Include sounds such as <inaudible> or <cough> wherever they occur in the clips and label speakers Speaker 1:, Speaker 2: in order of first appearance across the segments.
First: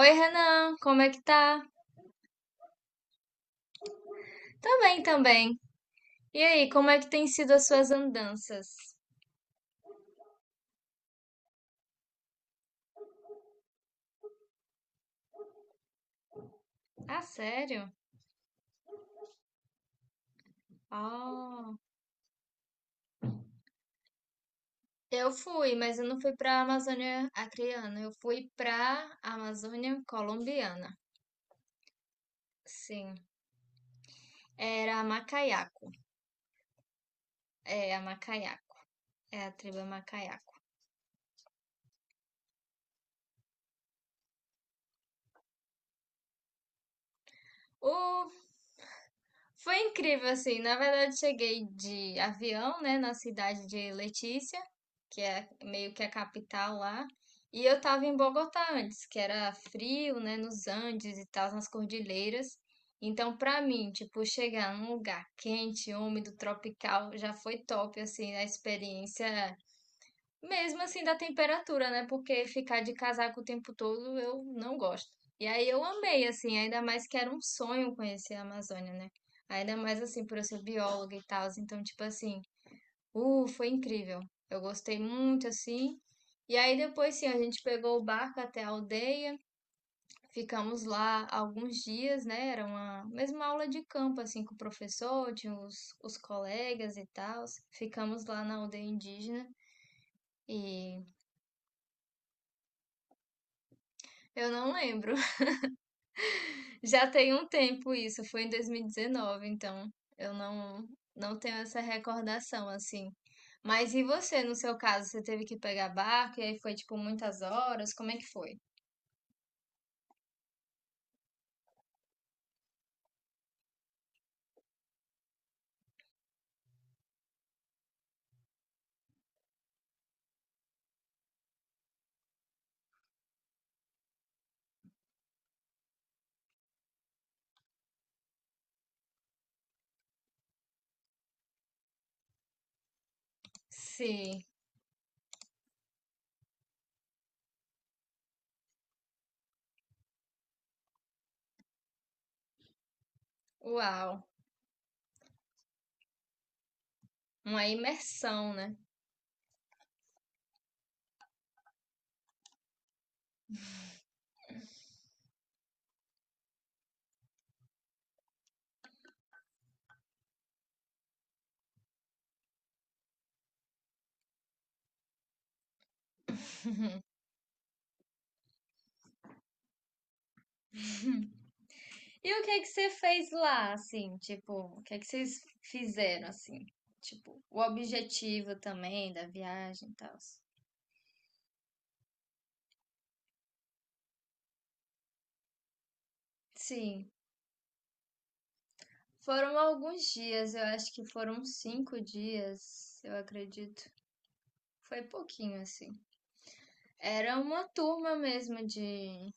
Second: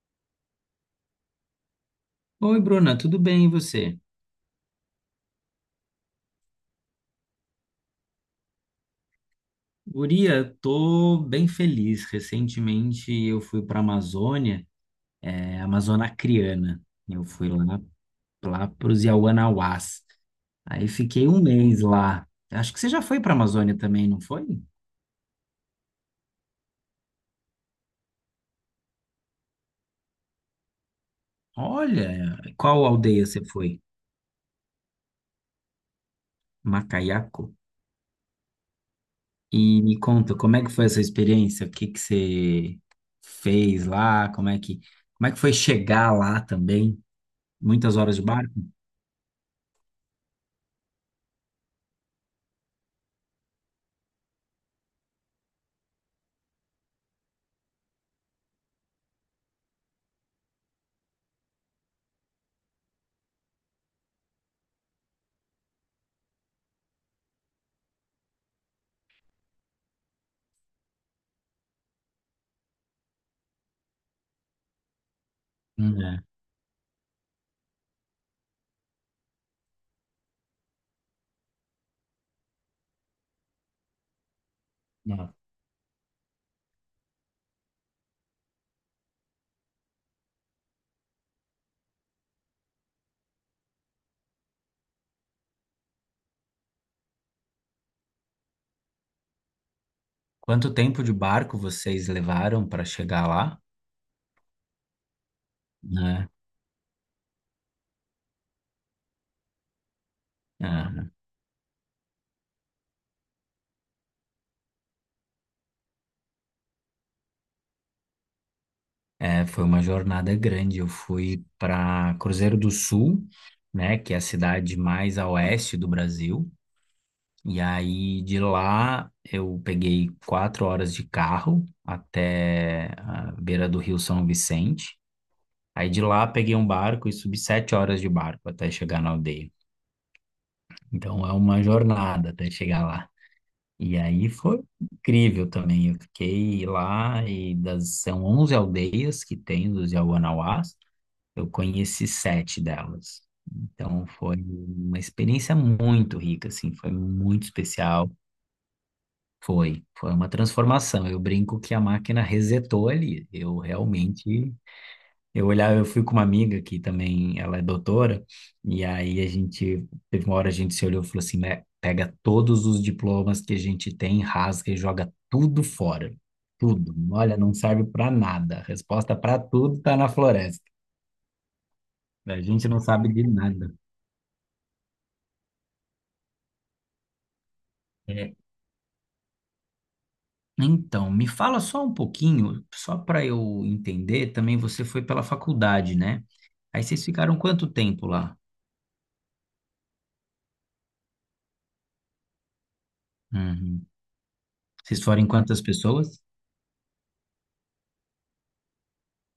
Speaker 1: Oi, Renan, como é que tá?
Speaker 2: Oi, Bruna, tudo bem e você?
Speaker 1: Também, também. E aí, como é que tem sido as suas andanças?
Speaker 2: Guria, tô bem feliz. Recentemente eu fui para a Amazônia, Amazônia Acreana.
Speaker 1: Ah,
Speaker 2: Eu fui lá,
Speaker 1: sério?
Speaker 2: para os Yawanawás. Aí fiquei um
Speaker 1: Oh,
Speaker 2: mês lá. Acho que você já foi para a Amazônia também, não foi?
Speaker 1: eu fui, mas eu não fui pra Amazônia Acreana, eu fui pra Amazônia Colombiana.
Speaker 2: Olha, qual
Speaker 1: Sim,
Speaker 2: aldeia você foi?
Speaker 1: era Macayaco.
Speaker 2: Macaiaco?
Speaker 1: É, a Macayaco. É a tribo
Speaker 2: E me conta,
Speaker 1: Macayaco.
Speaker 2: como é que foi essa experiência? O que que você fez lá? Como é que foi chegar lá também? Muitas horas de
Speaker 1: O
Speaker 2: barco?
Speaker 1: Foi incrível, assim. Na verdade, cheguei de avião, né, na cidade de Letícia, que é meio que a capital lá. E eu tava em Bogotá antes, que era frio, né, nos Andes e tal, nas cordilheiras. Então, pra mim, tipo, chegar num lugar quente, úmido, tropical, já foi top, assim, a experiência mesmo assim da temperatura, né? Porque ficar de casaco o tempo todo eu não gosto. E aí eu
Speaker 2: Hum.
Speaker 1: amei, assim, ainda mais que era um sonho conhecer a Amazônia, né? Ainda mais assim, por eu ser bióloga e tal. Então, tipo assim, foi incrível. Eu gostei
Speaker 2: É.
Speaker 1: muito, assim. E aí depois, sim, a gente pegou o barco até a aldeia, ficamos lá alguns dias, né? Era uma mesma aula de campo, assim, com o professor, tinha os colegas e tal. Ficamos lá na aldeia indígena
Speaker 2: Quanto
Speaker 1: e
Speaker 2: tempo de barco vocês levaram para chegar lá,
Speaker 1: eu não lembro.
Speaker 2: né?
Speaker 1: Já tem um tempo isso, foi em 2019, então eu não tenho essa recordação assim. Mas e você, no seu caso, você teve que pegar barco e aí foi tipo muitas horas? Como é que foi?
Speaker 2: É, foi uma jornada grande. Eu fui para Cruzeiro do Sul, né, que é a cidade mais a oeste do Brasil. E aí de lá eu peguei 4 horas de carro até a beira do Rio São Vicente. Aí de lá peguei um barco e subi 7 horas de barco até chegar na aldeia. Então é uma jornada até chegar lá. E aí
Speaker 1: Sim,
Speaker 2: foi incrível também. Eu fiquei lá são 11 aldeias que tem dos Yawanawás. Eu conheci sete delas. Então
Speaker 1: uau,
Speaker 2: foi uma experiência muito rica, assim, foi muito
Speaker 1: uma
Speaker 2: especial.
Speaker 1: imersão, né?
Speaker 2: Foi uma transformação. Eu brinco que a máquina resetou ali. Eu realmente eu olhava, eu fui com uma amiga que também, ela é doutora, e aí teve uma hora a gente se olhou e falou assim, "Né, pega todos os diplomas que a gente tem, rasga e joga tudo fora. Tudo. Olha, não serve para nada. A resposta para tudo tá na floresta.
Speaker 1: E
Speaker 2: A
Speaker 1: o que é que
Speaker 2: gente não
Speaker 1: você
Speaker 2: sabe de
Speaker 1: fez lá,
Speaker 2: nada."
Speaker 1: assim, tipo, o que é que vocês fizeram assim? Tipo, o
Speaker 2: É,
Speaker 1: objetivo também da viagem e tal.
Speaker 2: Então, me fala só um pouquinho, só para eu entender, também você foi pela faculdade, né? Aí vocês
Speaker 1: Sim,
Speaker 2: ficaram quanto tempo lá?
Speaker 1: foram alguns dias, eu acho que foram 5 dias, eu acredito.
Speaker 2: Uhum.
Speaker 1: Foi
Speaker 2: Vocês foram em quantas
Speaker 1: pouquinho, assim.
Speaker 2: pessoas
Speaker 1: Era uma turma mesmo de.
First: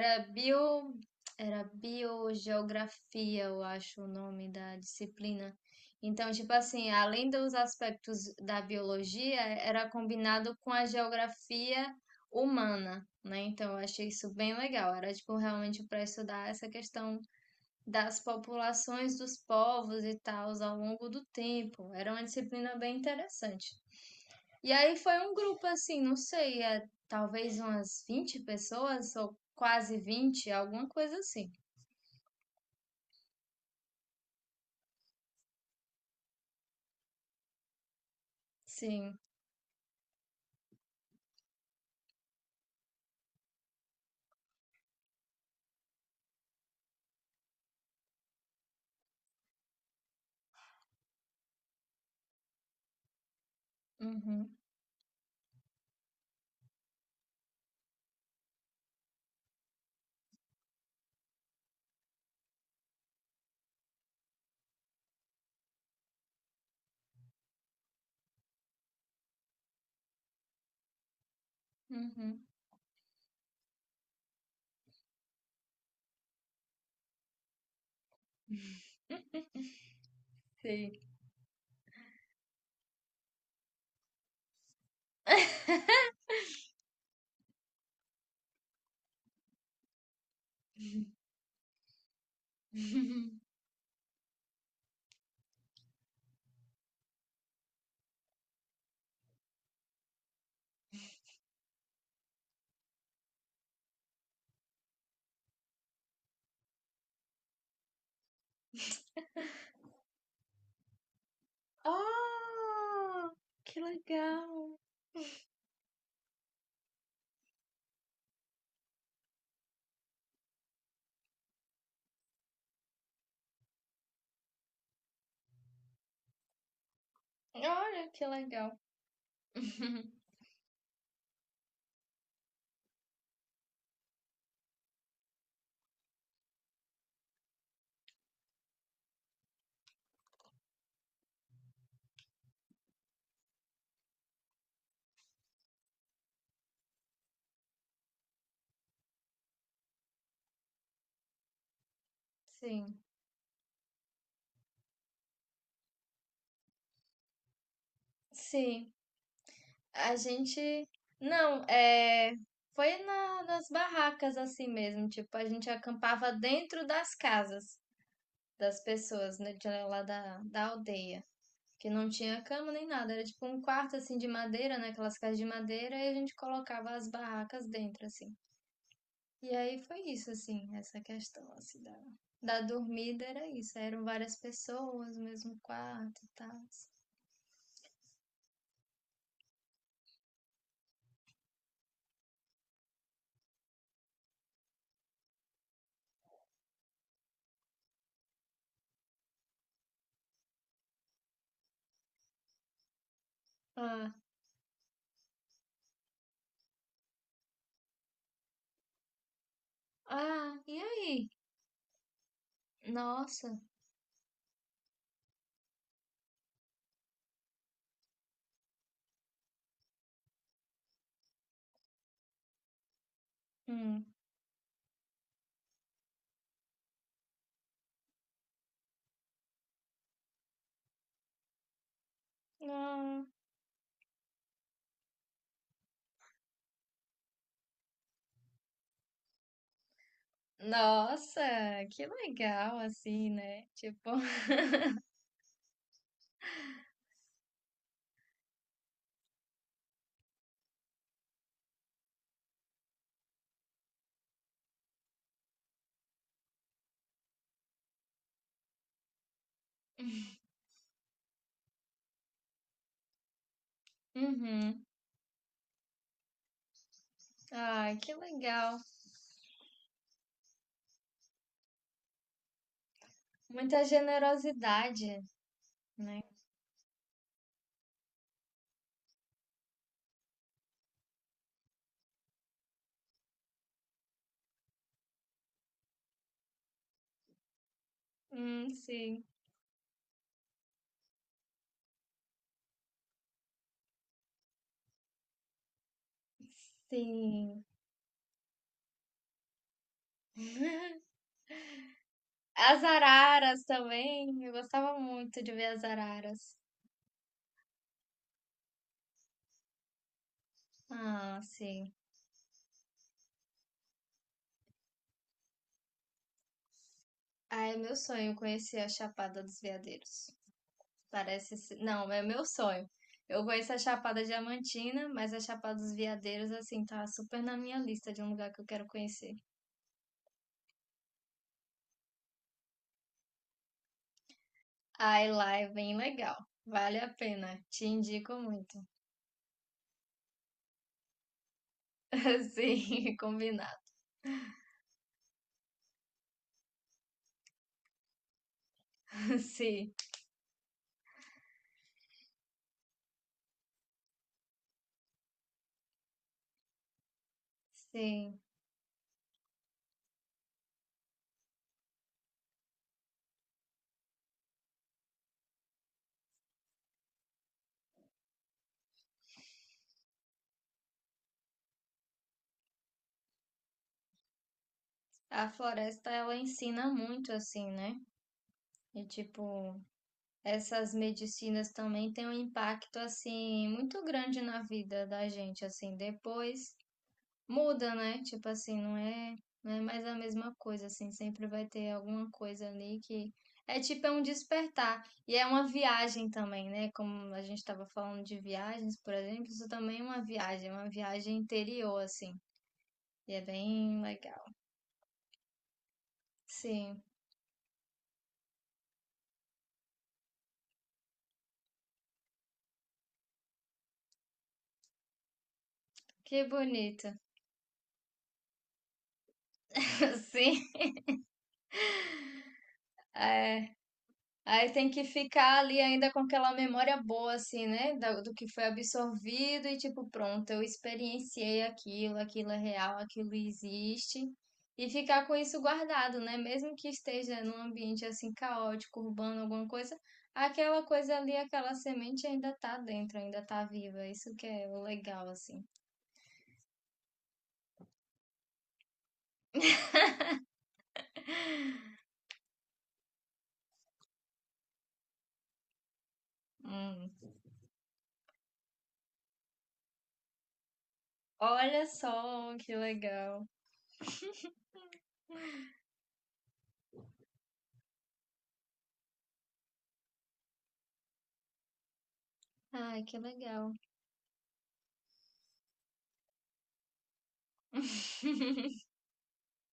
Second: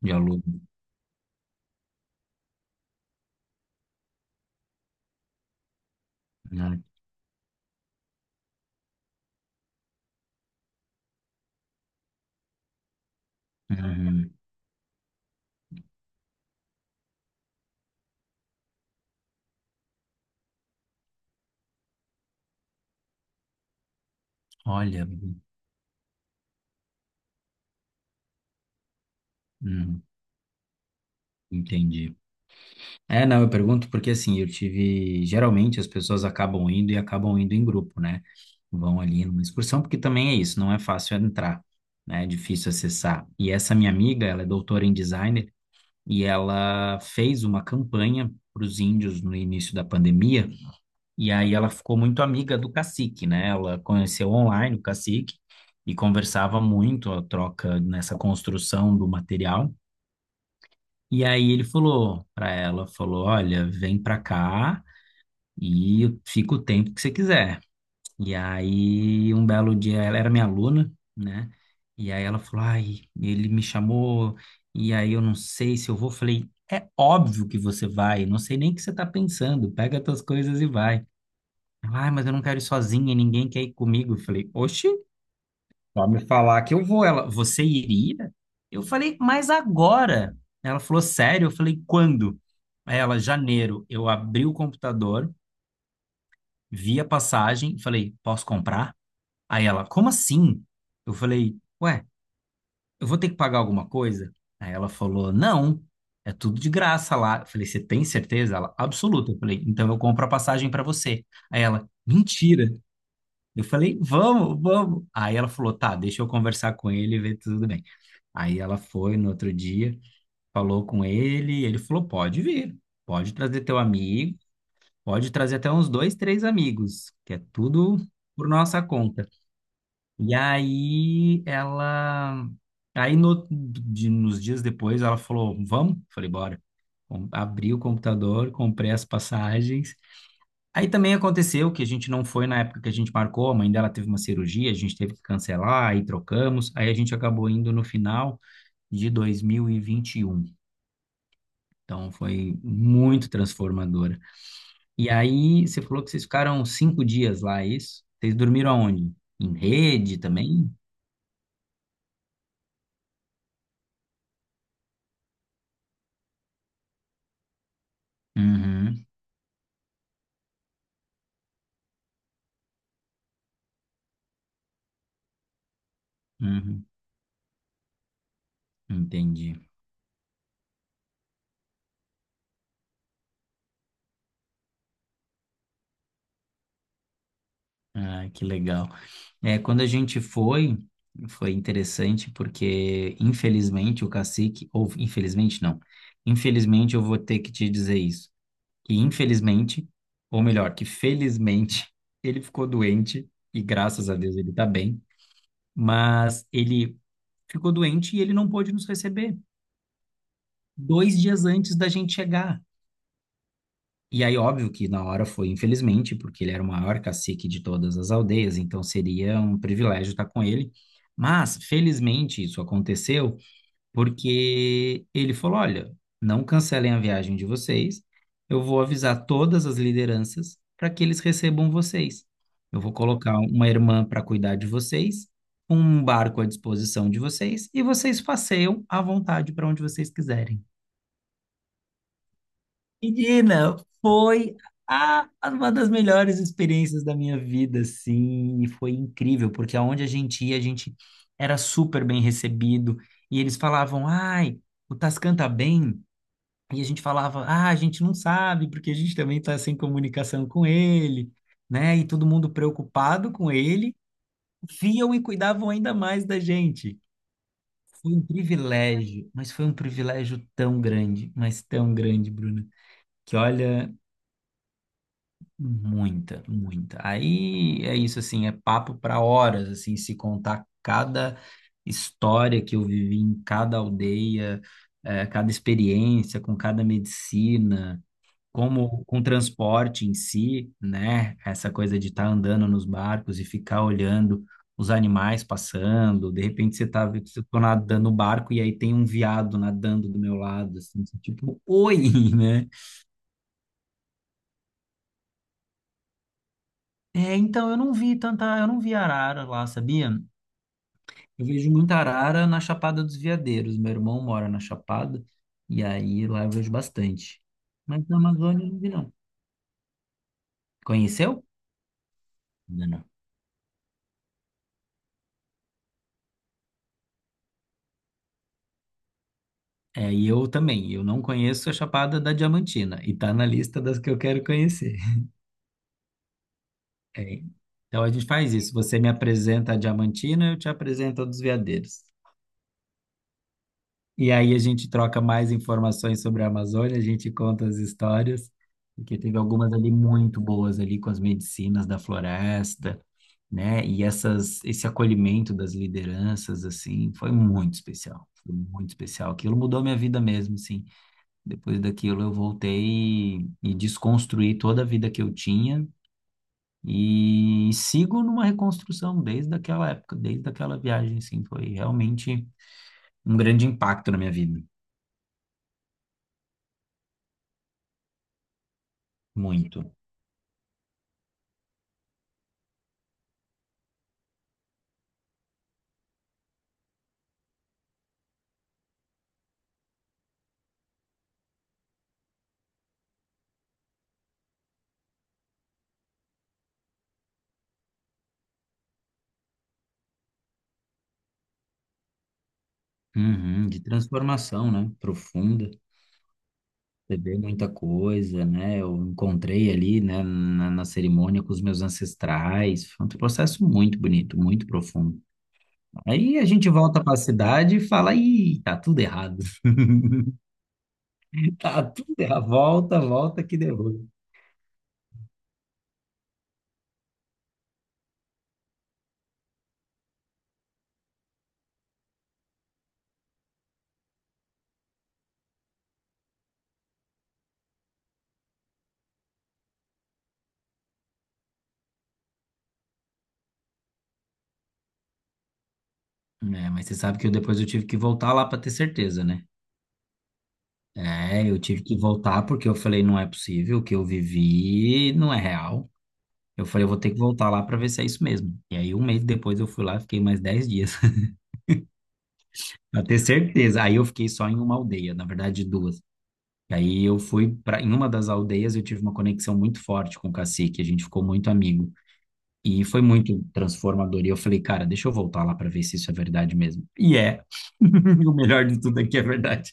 Speaker 2: de aluno?
Speaker 1: bio. Era biogeografia, eu acho o nome da disciplina. Então, tipo assim, além dos aspectos da biologia, era combinado com a geografia humana, né? Então, eu achei isso
Speaker 2: Uhum.
Speaker 1: bem legal. Era, tipo, realmente para estudar essa questão das populações dos povos e tal ao longo do tempo. Era uma disciplina bem interessante. E aí
Speaker 2: Olha,
Speaker 1: foi um grupo assim, não sei, é, talvez umas 20 pessoas ou quase
Speaker 2: hum,
Speaker 1: vinte alguma coisa assim.
Speaker 2: entendi. É, não, eu pergunto porque assim, eu tive. Geralmente as pessoas acabam indo e acabam indo em grupo, né? Vão
Speaker 1: Sim.
Speaker 2: ali numa excursão, porque também é isso, não é fácil entrar, né? É difícil acessar. E essa minha amiga, ela é doutora em designer e ela fez uma campanha para os índios no início da pandemia, e aí ela ficou muito amiga do cacique, né? Ela conheceu
Speaker 1: Uhum.
Speaker 2: online o cacique e conversava muito a troca nessa construção do material. E aí ele falou para ela, falou, olha, vem para cá e fica o tempo que você quiser. E aí um belo dia ela era minha aluna, né? E aí ela
Speaker 1: Uhum.
Speaker 2: falou, ai, ele me chamou e aí eu não sei se eu vou. Falei, é óbvio que você vai, não sei nem o que você tá pensando, pega as tuas coisas e
Speaker 1: Sim.
Speaker 2: vai. Ela, ai, mas eu não quero ir sozinha, ninguém quer ir comigo. Eu falei, oxi. Só me falar que eu vou. Ela, você iria? Eu falei, mas agora? Ela falou, sério? Eu falei, quando? Aí ela,
Speaker 1: <laughs>
Speaker 2: janeiro. Eu abri o computador, vi a passagem, falei, posso comprar? Aí ela, como assim? Eu falei, ué, eu vou ter que pagar alguma coisa? Aí ela falou, não, é tudo de graça lá. Eu falei, você tem certeza? Ela, absoluta. Eu falei, então eu compro a passagem para você. Aí ela,
Speaker 1: Ah,
Speaker 2: mentira. Eu falei, vamos, vamos. Aí ela falou, tá, deixa eu conversar com ele e ver tudo bem. Aí ela foi no outro dia, falou com ele, ele falou: pode vir, pode trazer teu amigo, pode trazer até uns dois, três amigos, que é tudo
Speaker 1: olha que
Speaker 2: por
Speaker 1: legal.
Speaker 2: nossa conta.
Speaker 1: <laughs>
Speaker 2: E aí ela. Aí no, de- nos dias depois ela falou: vamos? Falei: bora. Abri o computador, comprei as passagens. Aí também aconteceu que a gente não foi na época que a gente marcou, a mãe dela teve uma cirurgia, a gente teve que cancelar, aí trocamos, aí a gente acabou indo no final de 2021. Então foi
Speaker 1: Sim.
Speaker 2: muito transformadora. E aí, você falou que vocês ficaram 5 dias lá, é isso? Vocês dormiram
Speaker 1: Sim.
Speaker 2: aonde? Em
Speaker 1: A
Speaker 2: rede também?
Speaker 1: gente não, é foi nas barracas assim mesmo, tipo, a gente acampava dentro das casas. Das
Speaker 2: Uhum,
Speaker 1: pessoas, né, de lá da, da aldeia. Que não tinha cama nem nada, era tipo um quarto assim de madeira, né? Aquelas casas de madeira, e a gente
Speaker 2: uhum,
Speaker 1: colocava as barracas dentro, assim. E
Speaker 2: entendi.
Speaker 1: aí foi isso, assim, essa questão, assim, da dormida era isso. Eram várias pessoas, no mesmo quarto e tal.
Speaker 2: Ah, que legal. É, quando a gente foi, foi interessante porque, infelizmente, o cacique, ou infelizmente não, infelizmente eu vou ter que te dizer isso, que infelizmente, ou melhor, que felizmente, <laughs> ele ficou doente e graças
Speaker 1: Ah,
Speaker 2: a Deus ele tá bem, mas ele ficou doente e ele não pôde nos receber
Speaker 1: ah, e
Speaker 2: dois
Speaker 1: aí?
Speaker 2: dias antes da gente chegar.
Speaker 1: Nossa,
Speaker 2: E aí, óbvio que na hora foi, infelizmente, porque ele era o maior cacique de todas as aldeias, então seria um privilégio estar com ele. Mas, felizmente, isso aconteceu
Speaker 1: hum,
Speaker 2: porque ele falou: olha, não cancelem a viagem de vocês, eu vou avisar todas as lideranças para que eles recebam vocês. Eu vou
Speaker 1: ah,
Speaker 2: colocar uma irmã para cuidar de vocês, um barco à disposição de vocês, e vocês passeiam à vontade para onde vocês quiserem.
Speaker 1: nossa, que legal, assim, né?
Speaker 2: Menina,
Speaker 1: Tipo, <laughs>
Speaker 2: foi uma das melhores experiências da minha vida, assim, e foi incrível, porque aonde a gente ia, a gente era super bem recebido, e eles falavam, ai, o Tascan tá bem? E a gente falava, ah, a gente não sabe, porque a gente também está sem comunicação com ele, né? E todo mundo preocupado com ele,
Speaker 1: uhum,
Speaker 2: viam e cuidavam ainda mais da gente.
Speaker 1: ai,
Speaker 2: Foi
Speaker 1: que
Speaker 2: um
Speaker 1: legal.
Speaker 2: privilégio, mas foi um privilégio tão grande, mas tão grande, Bruna, que
Speaker 1: Muita
Speaker 2: olha,
Speaker 1: generosidade, né?
Speaker 2: muita, muita. Aí é isso, assim, é papo para horas, assim, se contar cada história que eu vivi em cada aldeia, cada experiência com cada medicina. Como com o
Speaker 1: Sim,
Speaker 2: transporte em si, né? Essa coisa de estar andando nos barcos e ficar olhando os animais passando, de repente você tá
Speaker 1: sim.
Speaker 2: nadando no barco e aí tem um viado nadando do meu lado, assim, você, tipo, oi, <laughs> né?
Speaker 1: As araras também, eu gostava muito de ver as araras.
Speaker 2: É, então eu não vi tanta, eu não vi arara lá, sabia?
Speaker 1: Ah,
Speaker 2: Eu vejo
Speaker 1: sim.
Speaker 2: muita arara na Chapada dos Veadeiros. Meu irmão mora na Chapada e aí lá eu vejo bastante.
Speaker 1: Ah, é meu
Speaker 2: Mas na
Speaker 1: sonho
Speaker 2: Amazônia eu
Speaker 1: conhecer
Speaker 2: não
Speaker 1: a
Speaker 2: vi, não.
Speaker 1: Chapada dos Veadeiros.
Speaker 2: Conheceu?
Speaker 1: Parece ser... Não, é meu sonho.
Speaker 2: Não.
Speaker 1: Eu conheço a Chapada Diamantina, mas a Chapada dos Veadeiros, assim, tá super na minha lista de um lugar que eu quero conhecer.
Speaker 2: É, e eu também, eu não conheço a Chapada da Diamantina, e tá na lista das que eu quero conhecer.
Speaker 1: Ai,
Speaker 2: <laughs>
Speaker 1: lá é bem legal. Vale a
Speaker 2: É,
Speaker 1: pena. Te
Speaker 2: então a gente
Speaker 1: indico
Speaker 2: faz isso,
Speaker 1: muito.
Speaker 2: você me apresenta a Diamantina, eu te apresento a dos Veadeiros.
Speaker 1: <laughs> Sim, combinado.
Speaker 2: E aí a gente troca mais informações sobre a Amazônia, a gente conta as histórias, porque teve algumas ali
Speaker 1: Sim,
Speaker 2: muito boas ali com as medicinas da floresta, né? E essas, esse acolhimento das lideranças, assim, foi muito especial,
Speaker 1: sim.
Speaker 2: foi muito especial. Aquilo mudou minha vida mesmo, sim. Depois daquilo, eu voltei e desconstruí toda a vida que eu tinha e sigo numa reconstrução desde aquela época, desde aquela viagem, assim, foi realmente um grande impacto na minha vida,
Speaker 1: A floresta, ela ensina muito, assim, né? E, tipo,
Speaker 2: muito.
Speaker 1: essas medicinas também têm um impacto, assim, muito grande na vida da gente, assim. Depois muda, né? Tipo assim, não é, não é mais a mesma coisa, assim. Sempre vai ter alguma coisa ali que... É tipo, é um despertar. E é uma viagem também, né? Como a gente estava falando de viagens, por exemplo, isso também é uma viagem interior, assim. E é
Speaker 2: Uhum, de
Speaker 1: bem legal.
Speaker 2: transformação, né? Profunda,
Speaker 1: Sim,
Speaker 2: beber muita coisa, né? Eu encontrei ali, né, na, na cerimônia com os meus ancestrais. Foi um processo muito bonito, muito profundo. Aí
Speaker 1: que
Speaker 2: a gente volta
Speaker 1: bonito.
Speaker 2: para a cidade e fala, ih, tá tudo errado.
Speaker 1: <laughs>
Speaker 2: <laughs>
Speaker 1: Sim.
Speaker 2: Tá tudo errado. Volta, volta que derruba.
Speaker 1: Aí tem que ficar ali ainda com aquela memória boa, assim, né? Do, que foi absorvido e tipo, pronto, eu experienciei aquilo, aquilo é real, aquilo existe. E ficar com isso guardado, né? Mesmo que esteja num ambiente assim caótico, urbano, alguma coisa, aquela coisa ali, aquela semente ainda tá dentro, ainda tá viva. Isso que é o legal, assim.
Speaker 2: É, mas você sabe que eu depois eu tive que voltar lá para ter certeza, né? É, eu tive que voltar porque eu falei, não é possível, o que eu vivi não é real. Eu falei, eu vou
Speaker 1: Hum.
Speaker 2: ter que voltar lá para ver se é isso mesmo. E aí, um mês depois, eu fui lá, fiquei mais 10 dias <laughs>
Speaker 1: Olha só que
Speaker 2: para ter
Speaker 1: legal.
Speaker 2: certeza. Aí eu fiquei só em uma aldeia, na verdade, duas. E aí eu fui para em uma das aldeias, eu tive uma conexão muito forte com o cacique, a gente ficou muito amigo. E foi
Speaker 1: Ai, que
Speaker 2: muito
Speaker 1: legal.
Speaker 2: transformador. E eu falei, cara, deixa eu voltar lá para ver se isso é verdade mesmo. E é. <laughs> O melhor
Speaker 1: <laughs>
Speaker 2: de tudo é que é verdade.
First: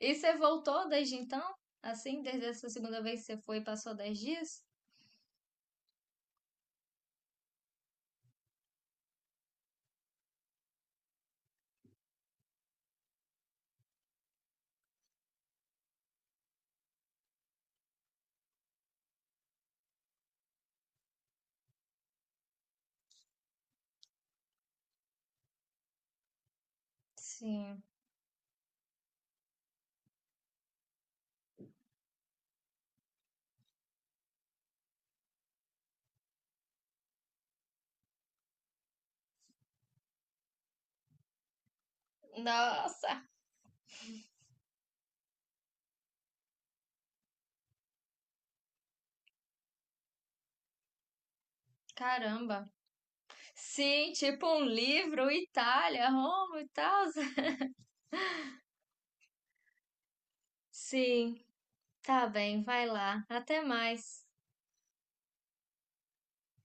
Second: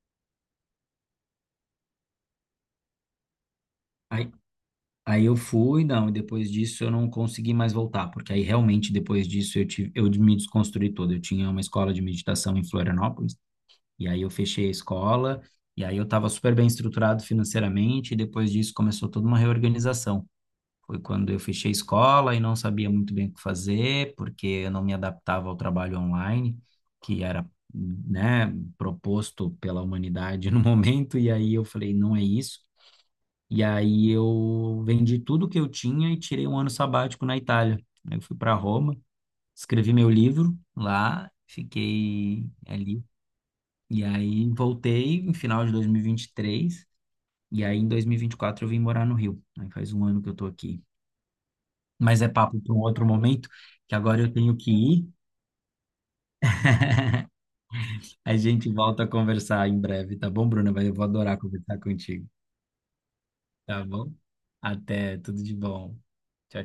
Speaker 1: E você voltou desde então? Assim, desde essa segunda vez que você foi, e passou dez
Speaker 2: Aí,
Speaker 1: dias?
Speaker 2: aí, eu fui, não, e depois disso eu não consegui mais voltar, porque aí realmente depois disso eu tive, eu me desconstruí todo. Eu tinha uma escola de meditação em Florianópolis, e aí eu fechei a escola, e aí eu estava super bem estruturado financeiramente, e depois disso começou toda uma reorganização. Foi quando eu fechei a escola e não sabia muito bem o que fazer, porque eu não me adaptava ao trabalho online, que era,
Speaker 1: Sim.
Speaker 2: né, proposto pela humanidade no <laughs> momento, e aí eu falei, não é isso. E aí eu vendi tudo que eu tinha e tirei um ano sabático na Itália. Aí eu fui para Roma, escrevi meu livro lá, fiquei ali.
Speaker 1: Nossa,
Speaker 2: E aí voltei no final de 2023, e vinte e três, e aí em 2024 eu vim morar no Rio. Aí faz um ano que eu tô aqui. Mas é papo
Speaker 1: caramba.
Speaker 2: para um outro momento, que
Speaker 1: Sim,
Speaker 2: agora eu
Speaker 1: tipo
Speaker 2: tenho
Speaker 1: um
Speaker 2: que ir.
Speaker 1: livro, Itália, Roma e tal.
Speaker 2: A gente volta a conversar em breve, tá bom, Bruna? Mas eu vou adorar
Speaker 1: Sim.
Speaker 2: conversar
Speaker 1: Tá
Speaker 2: contigo,
Speaker 1: bem, vai lá. Até
Speaker 2: tá bom?
Speaker 1: mais.
Speaker 2: Até, tudo de bom. Tchau, tchau.